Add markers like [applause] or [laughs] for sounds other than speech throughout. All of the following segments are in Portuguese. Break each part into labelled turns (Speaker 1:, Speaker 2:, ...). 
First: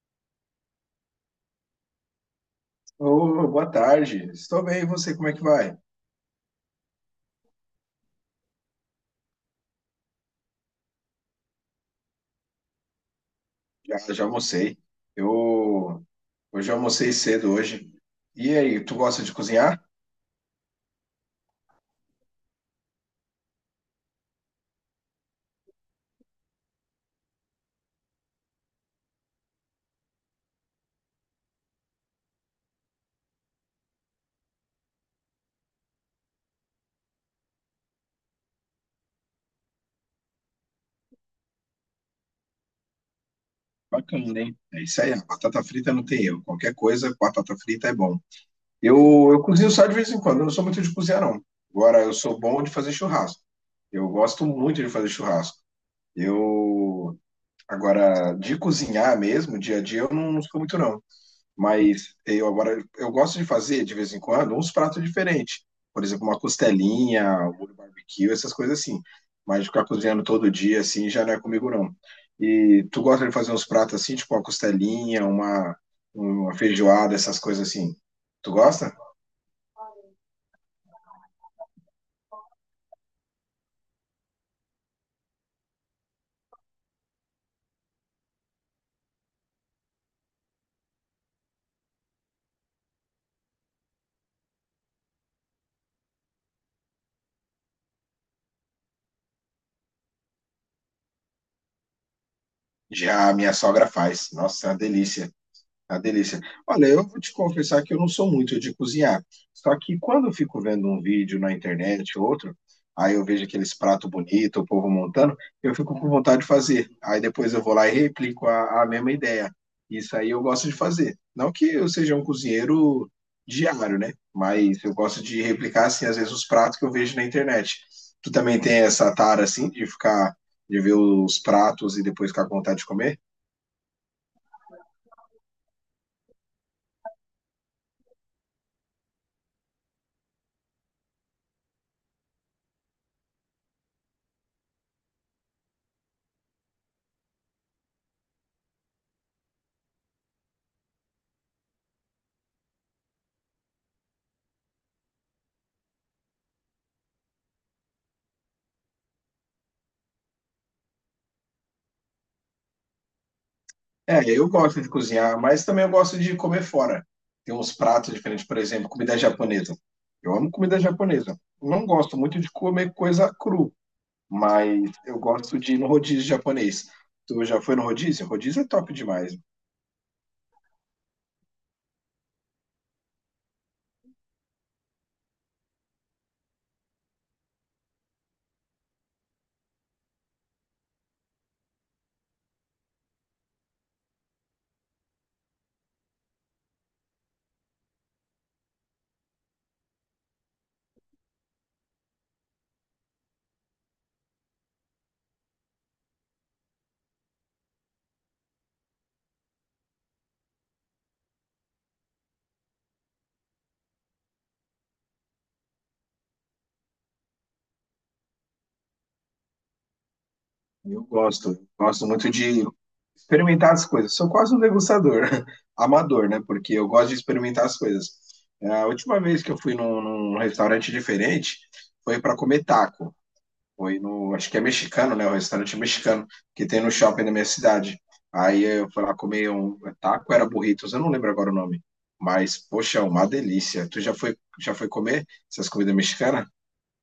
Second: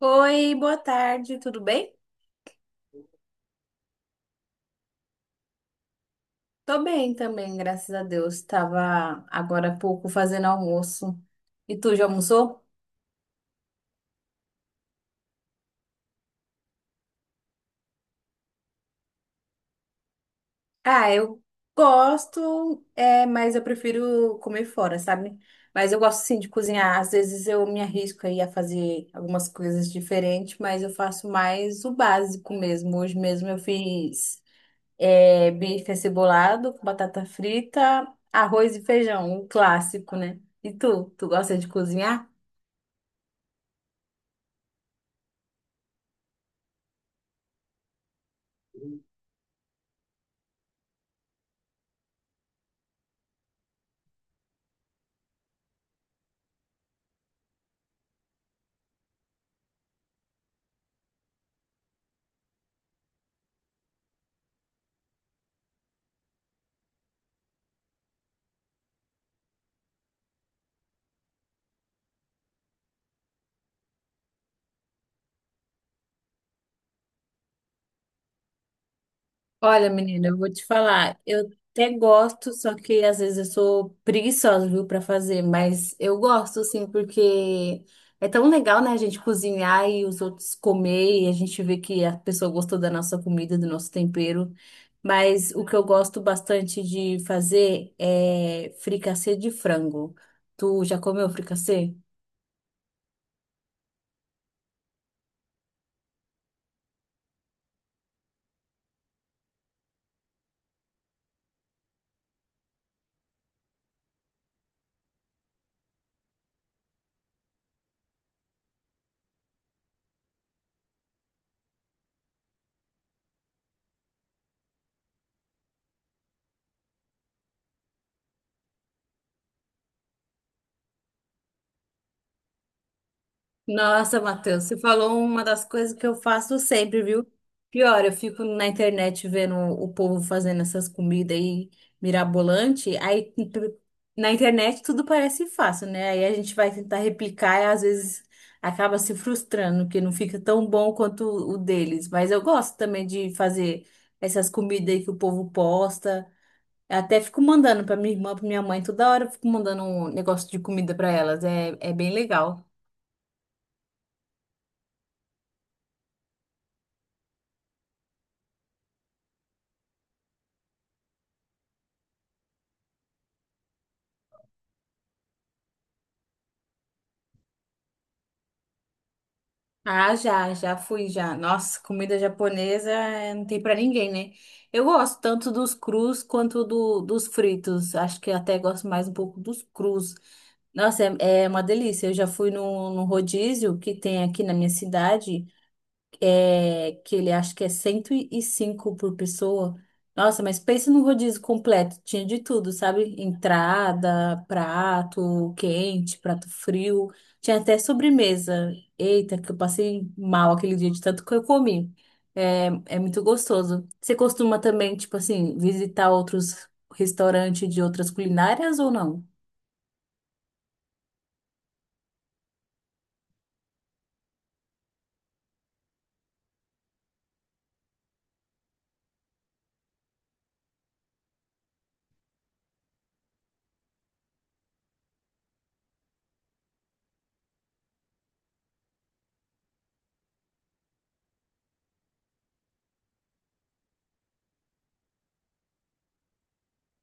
Speaker 1: Oi, boa tarde, tudo bem?
Speaker 2: Ô, boa tarde. Estou bem, e você, como é que vai?
Speaker 1: Tô bem também, graças a Deus. Tava agora há pouco fazendo almoço. E tu já almoçou?
Speaker 2: Já, almocei. Eu eu almocei cedo hoje. E aí, tu gosta de cozinhar?
Speaker 1: Ah, eu gosto, é, mas eu prefiro comer fora, sabe? Mas eu gosto sim de cozinhar. Às vezes eu me arrisco aí a fazer algumas coisas diferentes, mas eu faço mais o básico mesmo. Hoje mesmo eu fiz, é, bife acebolado com batata frita, arroz e feijão, o clássico, né? E tu, tu gosta de cozinhar?
Speaker 2: Bacana, hein? É isso aí, a batata frita não tem erro. Qualquer coisa, batata frita é bom. Eu cozinho só de vez em quando, eu não sou muito de cozinhar, não. Agora, eu sou bom de fazer churrasco. Eu gosto muito de fazer churrasco. Eu, agora, de cozinhar mesmo, dia a dia, eu não sou muito, não. Mas eu agora eu gosto de fazer de vez em quando uns pratos diferentes. Por exemplo, uma costelinha, um molho barbecue, essas coisas assim. Mas ficar cozinhando todo dia assim já não é comigo não. E tu gosta de fazer uns pratos assim, tipo uma costelinha, uma feijoada, essas coisas assim. Tu gosta?
Speaker 1: Olha, menina, eu vou te falar, eu até gosto, só que às vezes eu sou preguiçosa, viu, para fazer, mas eu gosto, assim, porque é tão legal, né, a gente cozinhar e os outros comer e a gente vê que a pessoa gostou da nossa comida, do nosso tempero. Mas o que eu gosto bastante de fazer é fricassê de frango. Tu já comeu fricassê?
Speaker 2: Já a minha sogra faz. Nossa, é uma delícia. A delícia. Olha, eu vou te confessar que eu não sou muito de cozinhar. Só que quando eu fico vendo um vídeo na internet ou outro, aí eu vejo aqueles pratos bonitos, o povo montando, eu fico com vontade de fazer. Aí depois eu vou lá e replico a mesma ideia. Isso aí eu gosto de fazer. Não que eu seja um cozinheiro diário, né? Mas eu gosto de replicar, assim, às vezes os pratos que eu vejo na internet. Tu também tem essa tara, assim, de ficar, de ver os pratos e depois ficar com vontade de comer?
Speaker 1: Nossa, Matheus, você falou uma das coisas que eu faço sempre, viu? Pior, eu fico na internet vendo o povo fazendo essas comidas aí mirabolante, aí na internet tudo parece fácil, né? Aí a gente vai tentar replicar e às vezes acaba se frustrando, que não fica tão bom quanto o deles. Mas eu gosto também de fazer essas comidas aí que o povo posta. Eu até fico mandando pra minha irmã, pra minha mãe, toda hora eu fico mandando um negócio de comida pra elas. É, é bem legal.
Speaker 2: É, eu gosto de cozinhar, mas também eu gosto de comer fora. Tem uns pratos diferentes, por exemplo, comida japonesa. Eu amo comida japonesa. Não gosto muito de comer coisa cru, mas eu gosto de ir no rodízio japonês. Tu já foi no rodízio? Rodízio é top demais.
Speaker 1: Ah, já, já fui já. Nossa, comida japonesa não tem pra ninguém, né? Eu gosto tanto dos crus quanto dos fritos. Acho que até gosto mais um pouco dos crus. Nossa, é, é uma delícia. Eu já fui num rodízio que tem aqui na minha cidade é, que ele acha que é 105 por pessoa. Nossa, mas pensa num rodízio completo. Tinha de tudo, sabe? Entrada, prato quente, prato frio. Tinha até sobremesa. Eita, que eu passei mal aquele dia de tanto que eu comi. É, é muito gostoso. Você costuma também, tipo assim, visitar outros restaurantes de outras culinárias ou não?
Speaker 2: Eu gosto muito de experimentar as coisas. Sou quase um degustador, [laughs] amador, né? Porque eu gosto de experimentar as coisas. É, a última vez que eu fui num restaurante diferente foi para comer taco. Foi no. Acho que é mexicano, né? O restaurante mexicano que tem no shopping da minha cidade. Aí eu fui lá comer um taco, era burritos, eu não lembro agora o nome. Mas, poxa, é uma delícia. Tu já foi comer essas comidas mexicanas?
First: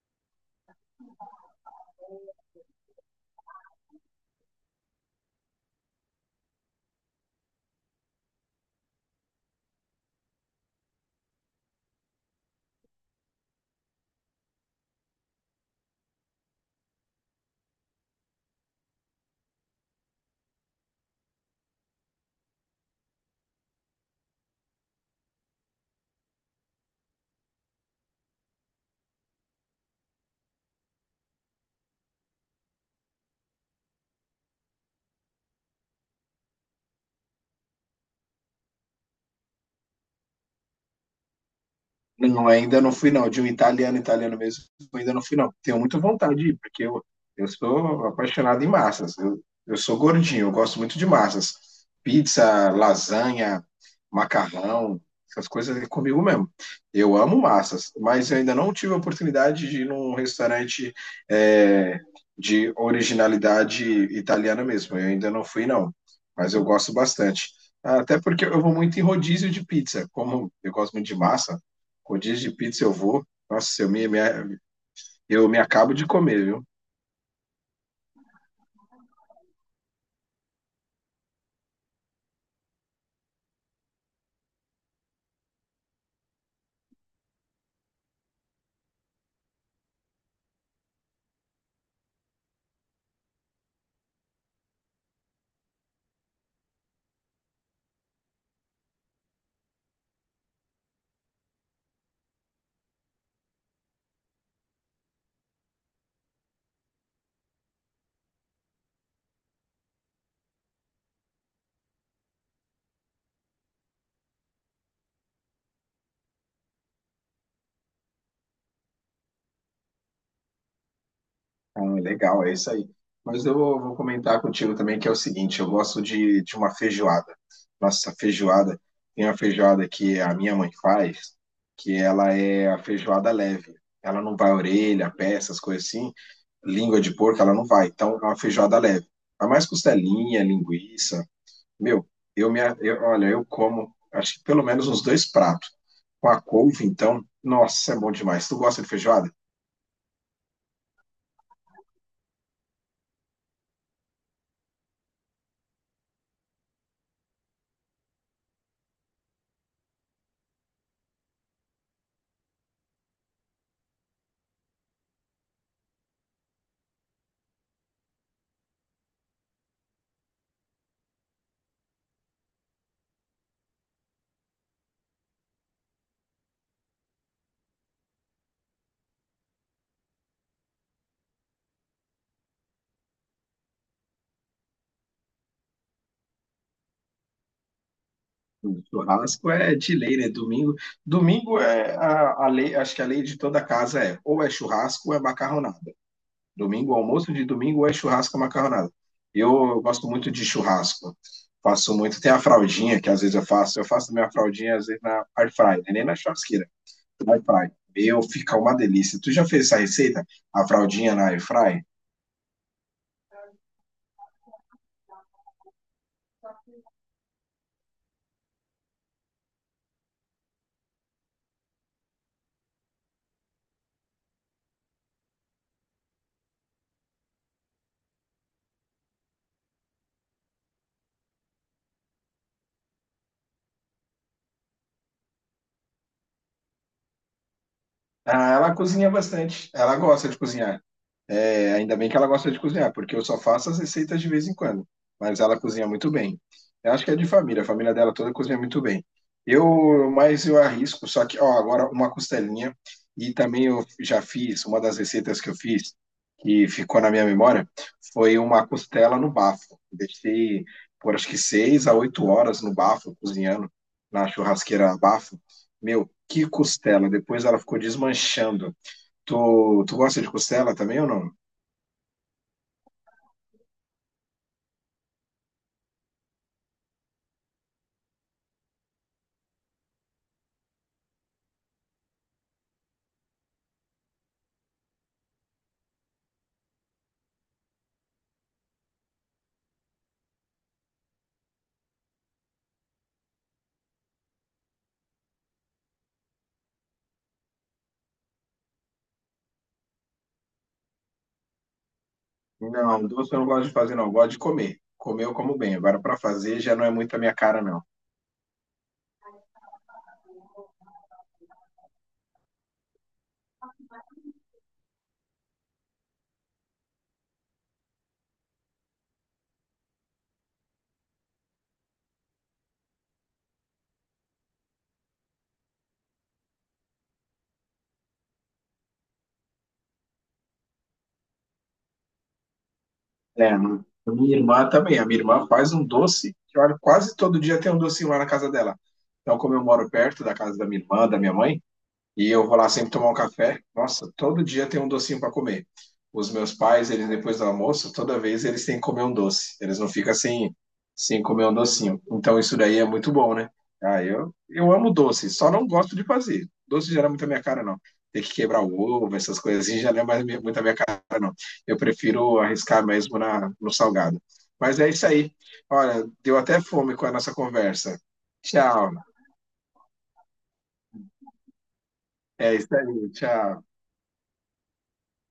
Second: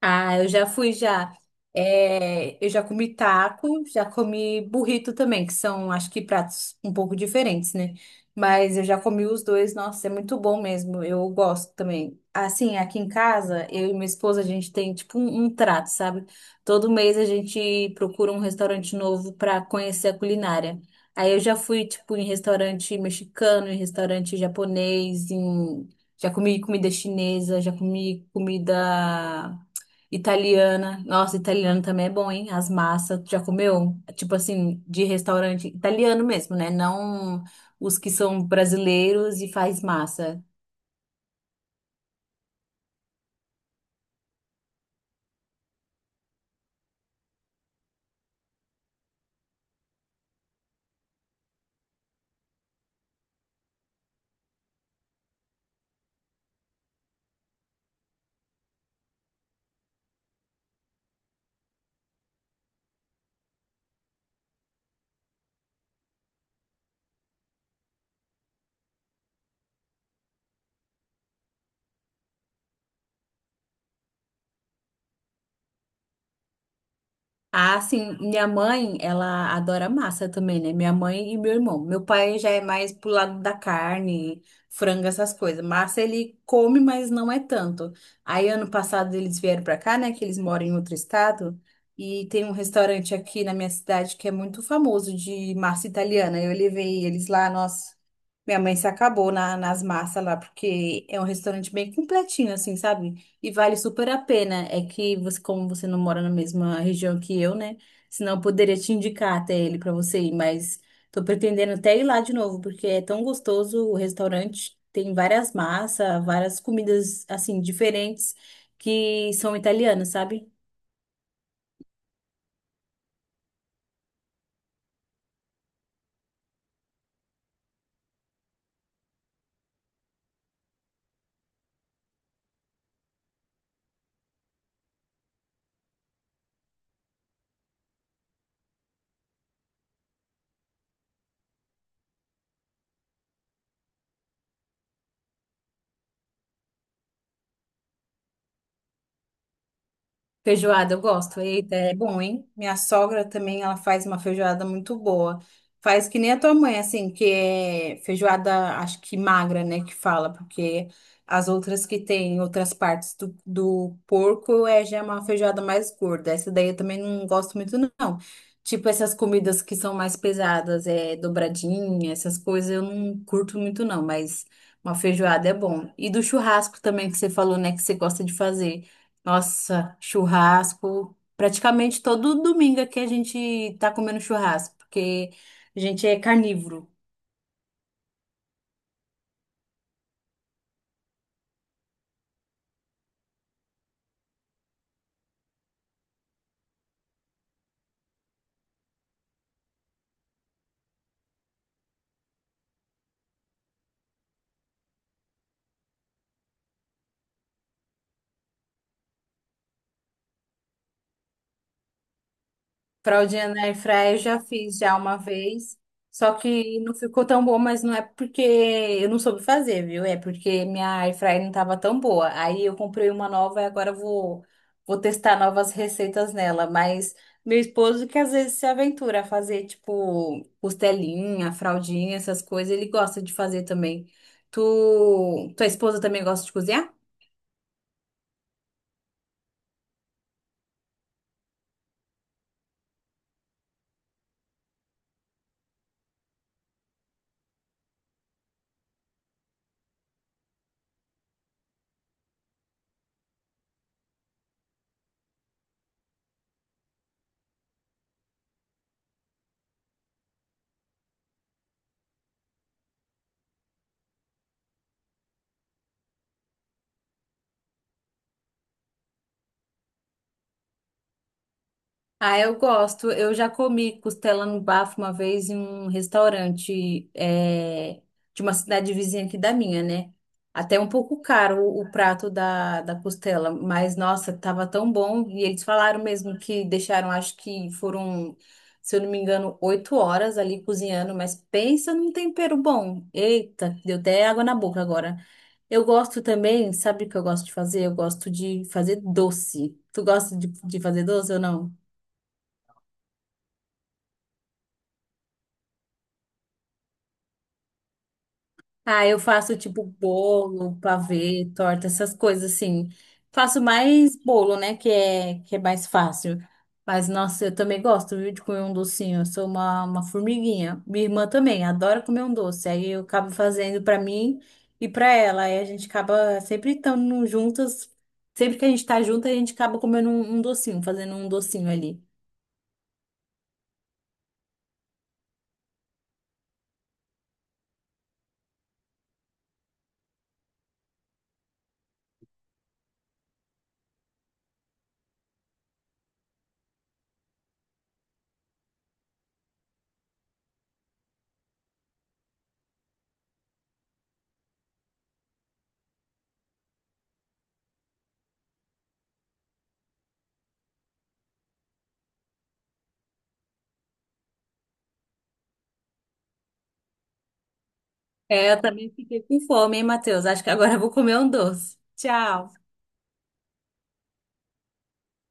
Speaker 1: Ah, eu já fui já. É, eu já comi taco, já comi burrito também, que são, acho que, pratos um pouco diferentes, né? Mas eu já comi os dois, nossa, é muito bom mesmo. Eu gosto também. Assim, aqui em casa, eu e minha esposa, a gente tem tipo um trato, sabe? Todo mês a gente procura um restaurante novo para conhecer a culinária. Aí eu já fui, tipo, em restaurante mexicano, em restaurante japonês, em... já comi comida chinesa, já comi comida. Italiana. Nossa, italiano também é bom, hein? As massas. Tu Já comeu? Tipo assim, de restaurante italiano mesmo, né? Não os que são brasileiros e faz massa.
Speaker 2: Não, ainda não fui, não. De um italiano, italiano mesmo, ainda não fui, não. Tenho muita vontade de ir, porque eu sou apaixonado em massas. Eu sou gordinho, eu gosto muito de massas. Pizza, lasanha, macarrão, essas coisas é comigo mesmo. Eu amo massas, mas eu ainda não tive a oportunidade de ir num restaurante é, de originalidade italiana mesmo. Eu ainda não fui, não. Mas eu gosto bastante. Até porque eu vou muito em rodízio de pizza. Como eu gosto muito de massa, rodízio de pizza eu vou. Nossa, eu me acabo de comer, viu?
Speaker 1: Ah, sim, minha mãe, ela adora massa também, né? Minha mãe e meu irmão. Meu pai já é mais pro lado da carne, frango, essas coisas. Massa ele come, mas não é tanto. Aí ano passado eles vieram pra cá, né? Que eles moram em outro estado. E tem um restaurante aqui na minha cidade que é muito famoso de massa italiana. Eu levei eles lá, nossa. Minha mãe se acabou nas massas lá, porque é um restaurante bem completinho, assim, sabe? E vale super a pena. É que você, como você não mora na mesma região que eu, né? Senão eu poderia te indicar até ele pra você ir, mas tô pretendendo até ir lá de novo, porque é tão gostoso o restaurante. Tem várias massas, várias comidas assim diferentes que são italianas, sabe?
Speaker 2: Ah, legal, é isso aí. Mas eu vou, vou comentar contigo também que é o seguinte, eu gosto de uma feijoada. Nossa, feijoada, tem uma feijoada que a minha mãe faz, que ela é a feijoada leve. Ela não vai orelha, pé, essas coisas assim. Língua de porco, ela não vai. Então, é uma feijoada leve. Vai mais costelinha, linguiça. Meu, olha, eu como, acho que pelo menos uns dois pratos. Com a couve, então, nossa, é bom demais. Tu gosta de feijoada?
Speaker 1: Feijoada, eu gosto. Eita, é bom, hein? Minha sogra também, ela faz uma feijoada muito boa. Faz que nem a tua mãe, assim, que é feijoada, acho que magra, né, que fala, porque as outras que tem outras partes do porco é já é uma feijoada mais gorda. Essa daí eu também não gosto muito, não. Tipo, essas comidas que são mais pesadas, é dobradinha, essas coisas eu não curto muito, não, mas uma feijoada é bom. E do churrasco também que você falou, né, que você gosta de fazer. Nossa, churrasco. Praticamente todo domingo aqui a gente tá comendo churrasco, porque a gente é carnívoro.
Speaker 2: Churrasco é de lei, né? Domingo, domingo é a lei, acho que a lei de toda casa é, ou é churrasco ou é macarronada. Domingo, almoço de domingo, ou é churrasco ou macarronada. Eu gosto muito de churrasco. Faço muito, tem a fraldinha que às vezes eu faço minha fraldinha às vezes na air fryer, nem na churrasqueira. Air fry. Meu, fica uma delícia. Tu já fez essa receita? A fraldinha na air fry?
Speaker 1: Fraldinha na airfryer eu já fiz já uma vez, só que não ficou tão bom, mas não é porque eu não soube fazer, viu? É porque minha airfryer não tava tão boa. Aí eu comprei uma nova e agora eu vou testar novas receitas nela, mas meu esposo que às vezes se aventura a fazer tipo costelinha, fraldinha, essas coisas, ele gosta de fazer também. Tu, tua esposa também gosta de cozinhar?
Speaker 2: Ah, ela cozinha bastante. Ela gosta de cozinhar. É, ainda bem que ela gosta de cozinhar, porque eu só faço as receitas de vez em quando. Mas ela cozinha muito bem. Eu acho que é de família, a família dela toda cozinha muito bem. Eu, mas eu arrisco, só que, ó, agora uma costelinha. E também eu já fiz, uma das receitas que eu fiz, que ficou na minha memória, foi uma costela no bafo. Deixei por acho que 6 a 8 horas no bafo, cozinhando, na churrasqueira a bafo. Meu, que costela! Depois ela ficou desmanchando. Tu, tu gosta de costela também ou não?
Speaker 1: Ah, eu gosto. Eu já comi costela no bafo uma vez em um restaurante de uma cidade vizinha aqui da minha, né? Até um pouco caro o prato da costela, mas nossa, tava tão bom. E eles falaram mesmo que deixaram, acho que foram, se eu não me engano, 8 horas ali cozinhando, mas pensa num tempero bom. Eita, deu até água na boca agora. Eu gosto também, sabe o que eu gosto de fazer? Eu gosto de fazer doce. Tu gosta de fazer doce ou não?
Speaker 2: Não, doce eu não gosto de fazer, não. Eu gosto de comer. Comer eu como bem. Agora, para fazer já não é muito a minha cara, não.
Speaker 1: Ah, eu faço tipo bolo, pavê, torta, essas coisas assim. Faço mais bolo, né? Que é mais fácil. Mas, nossa, eu também gosto, viu, de comer um docinho. Eu sou uma formiguinha. Minha irmã também adora comer um doce. Aí eu acabo fazendo pra mim e pra ela. Aí a gente acaba sempre estando juntas. Sempre que a gente tá junto, a gente acaba comendo um docinho, fazendo um docinho ali.
Speaker 2: É, mano. Minha irmã também. A minha irmã faz um doce que, olha, quase todo dia tem um docinho lá na casa dela. Então, como eu moro perto da casa da minha irmã, da minha mãe, e eu vou lá sempre tomar um café. Nossa, todo dia tem um docinho para comer. Os meus pais, eles depois do almoço, toda vez eles têm que comer um doce. Eles não ficam sem, sem comer um docinho. Então isso daí é muito bom, né? Ah, eu amo doce, só não gosto de fazer. Doce já não é muito a minha cara, não. Ter que quebrar o ovo, essas coisas assim, já não é mais minha- muito a minha cara, não. Eu prefiro arriscar mesmo na, no salgado. Mas é isso aí. Olha, deu até fome com a nossa conversa.
Speaker 1: É, eu também
Speaker 2: Tchau.
Speaker 1: fiquei com fome, hein, Matheus? Acho que agora eu vou comer um doce. Tchau.
Speaker 2: É isso aí. Tchau.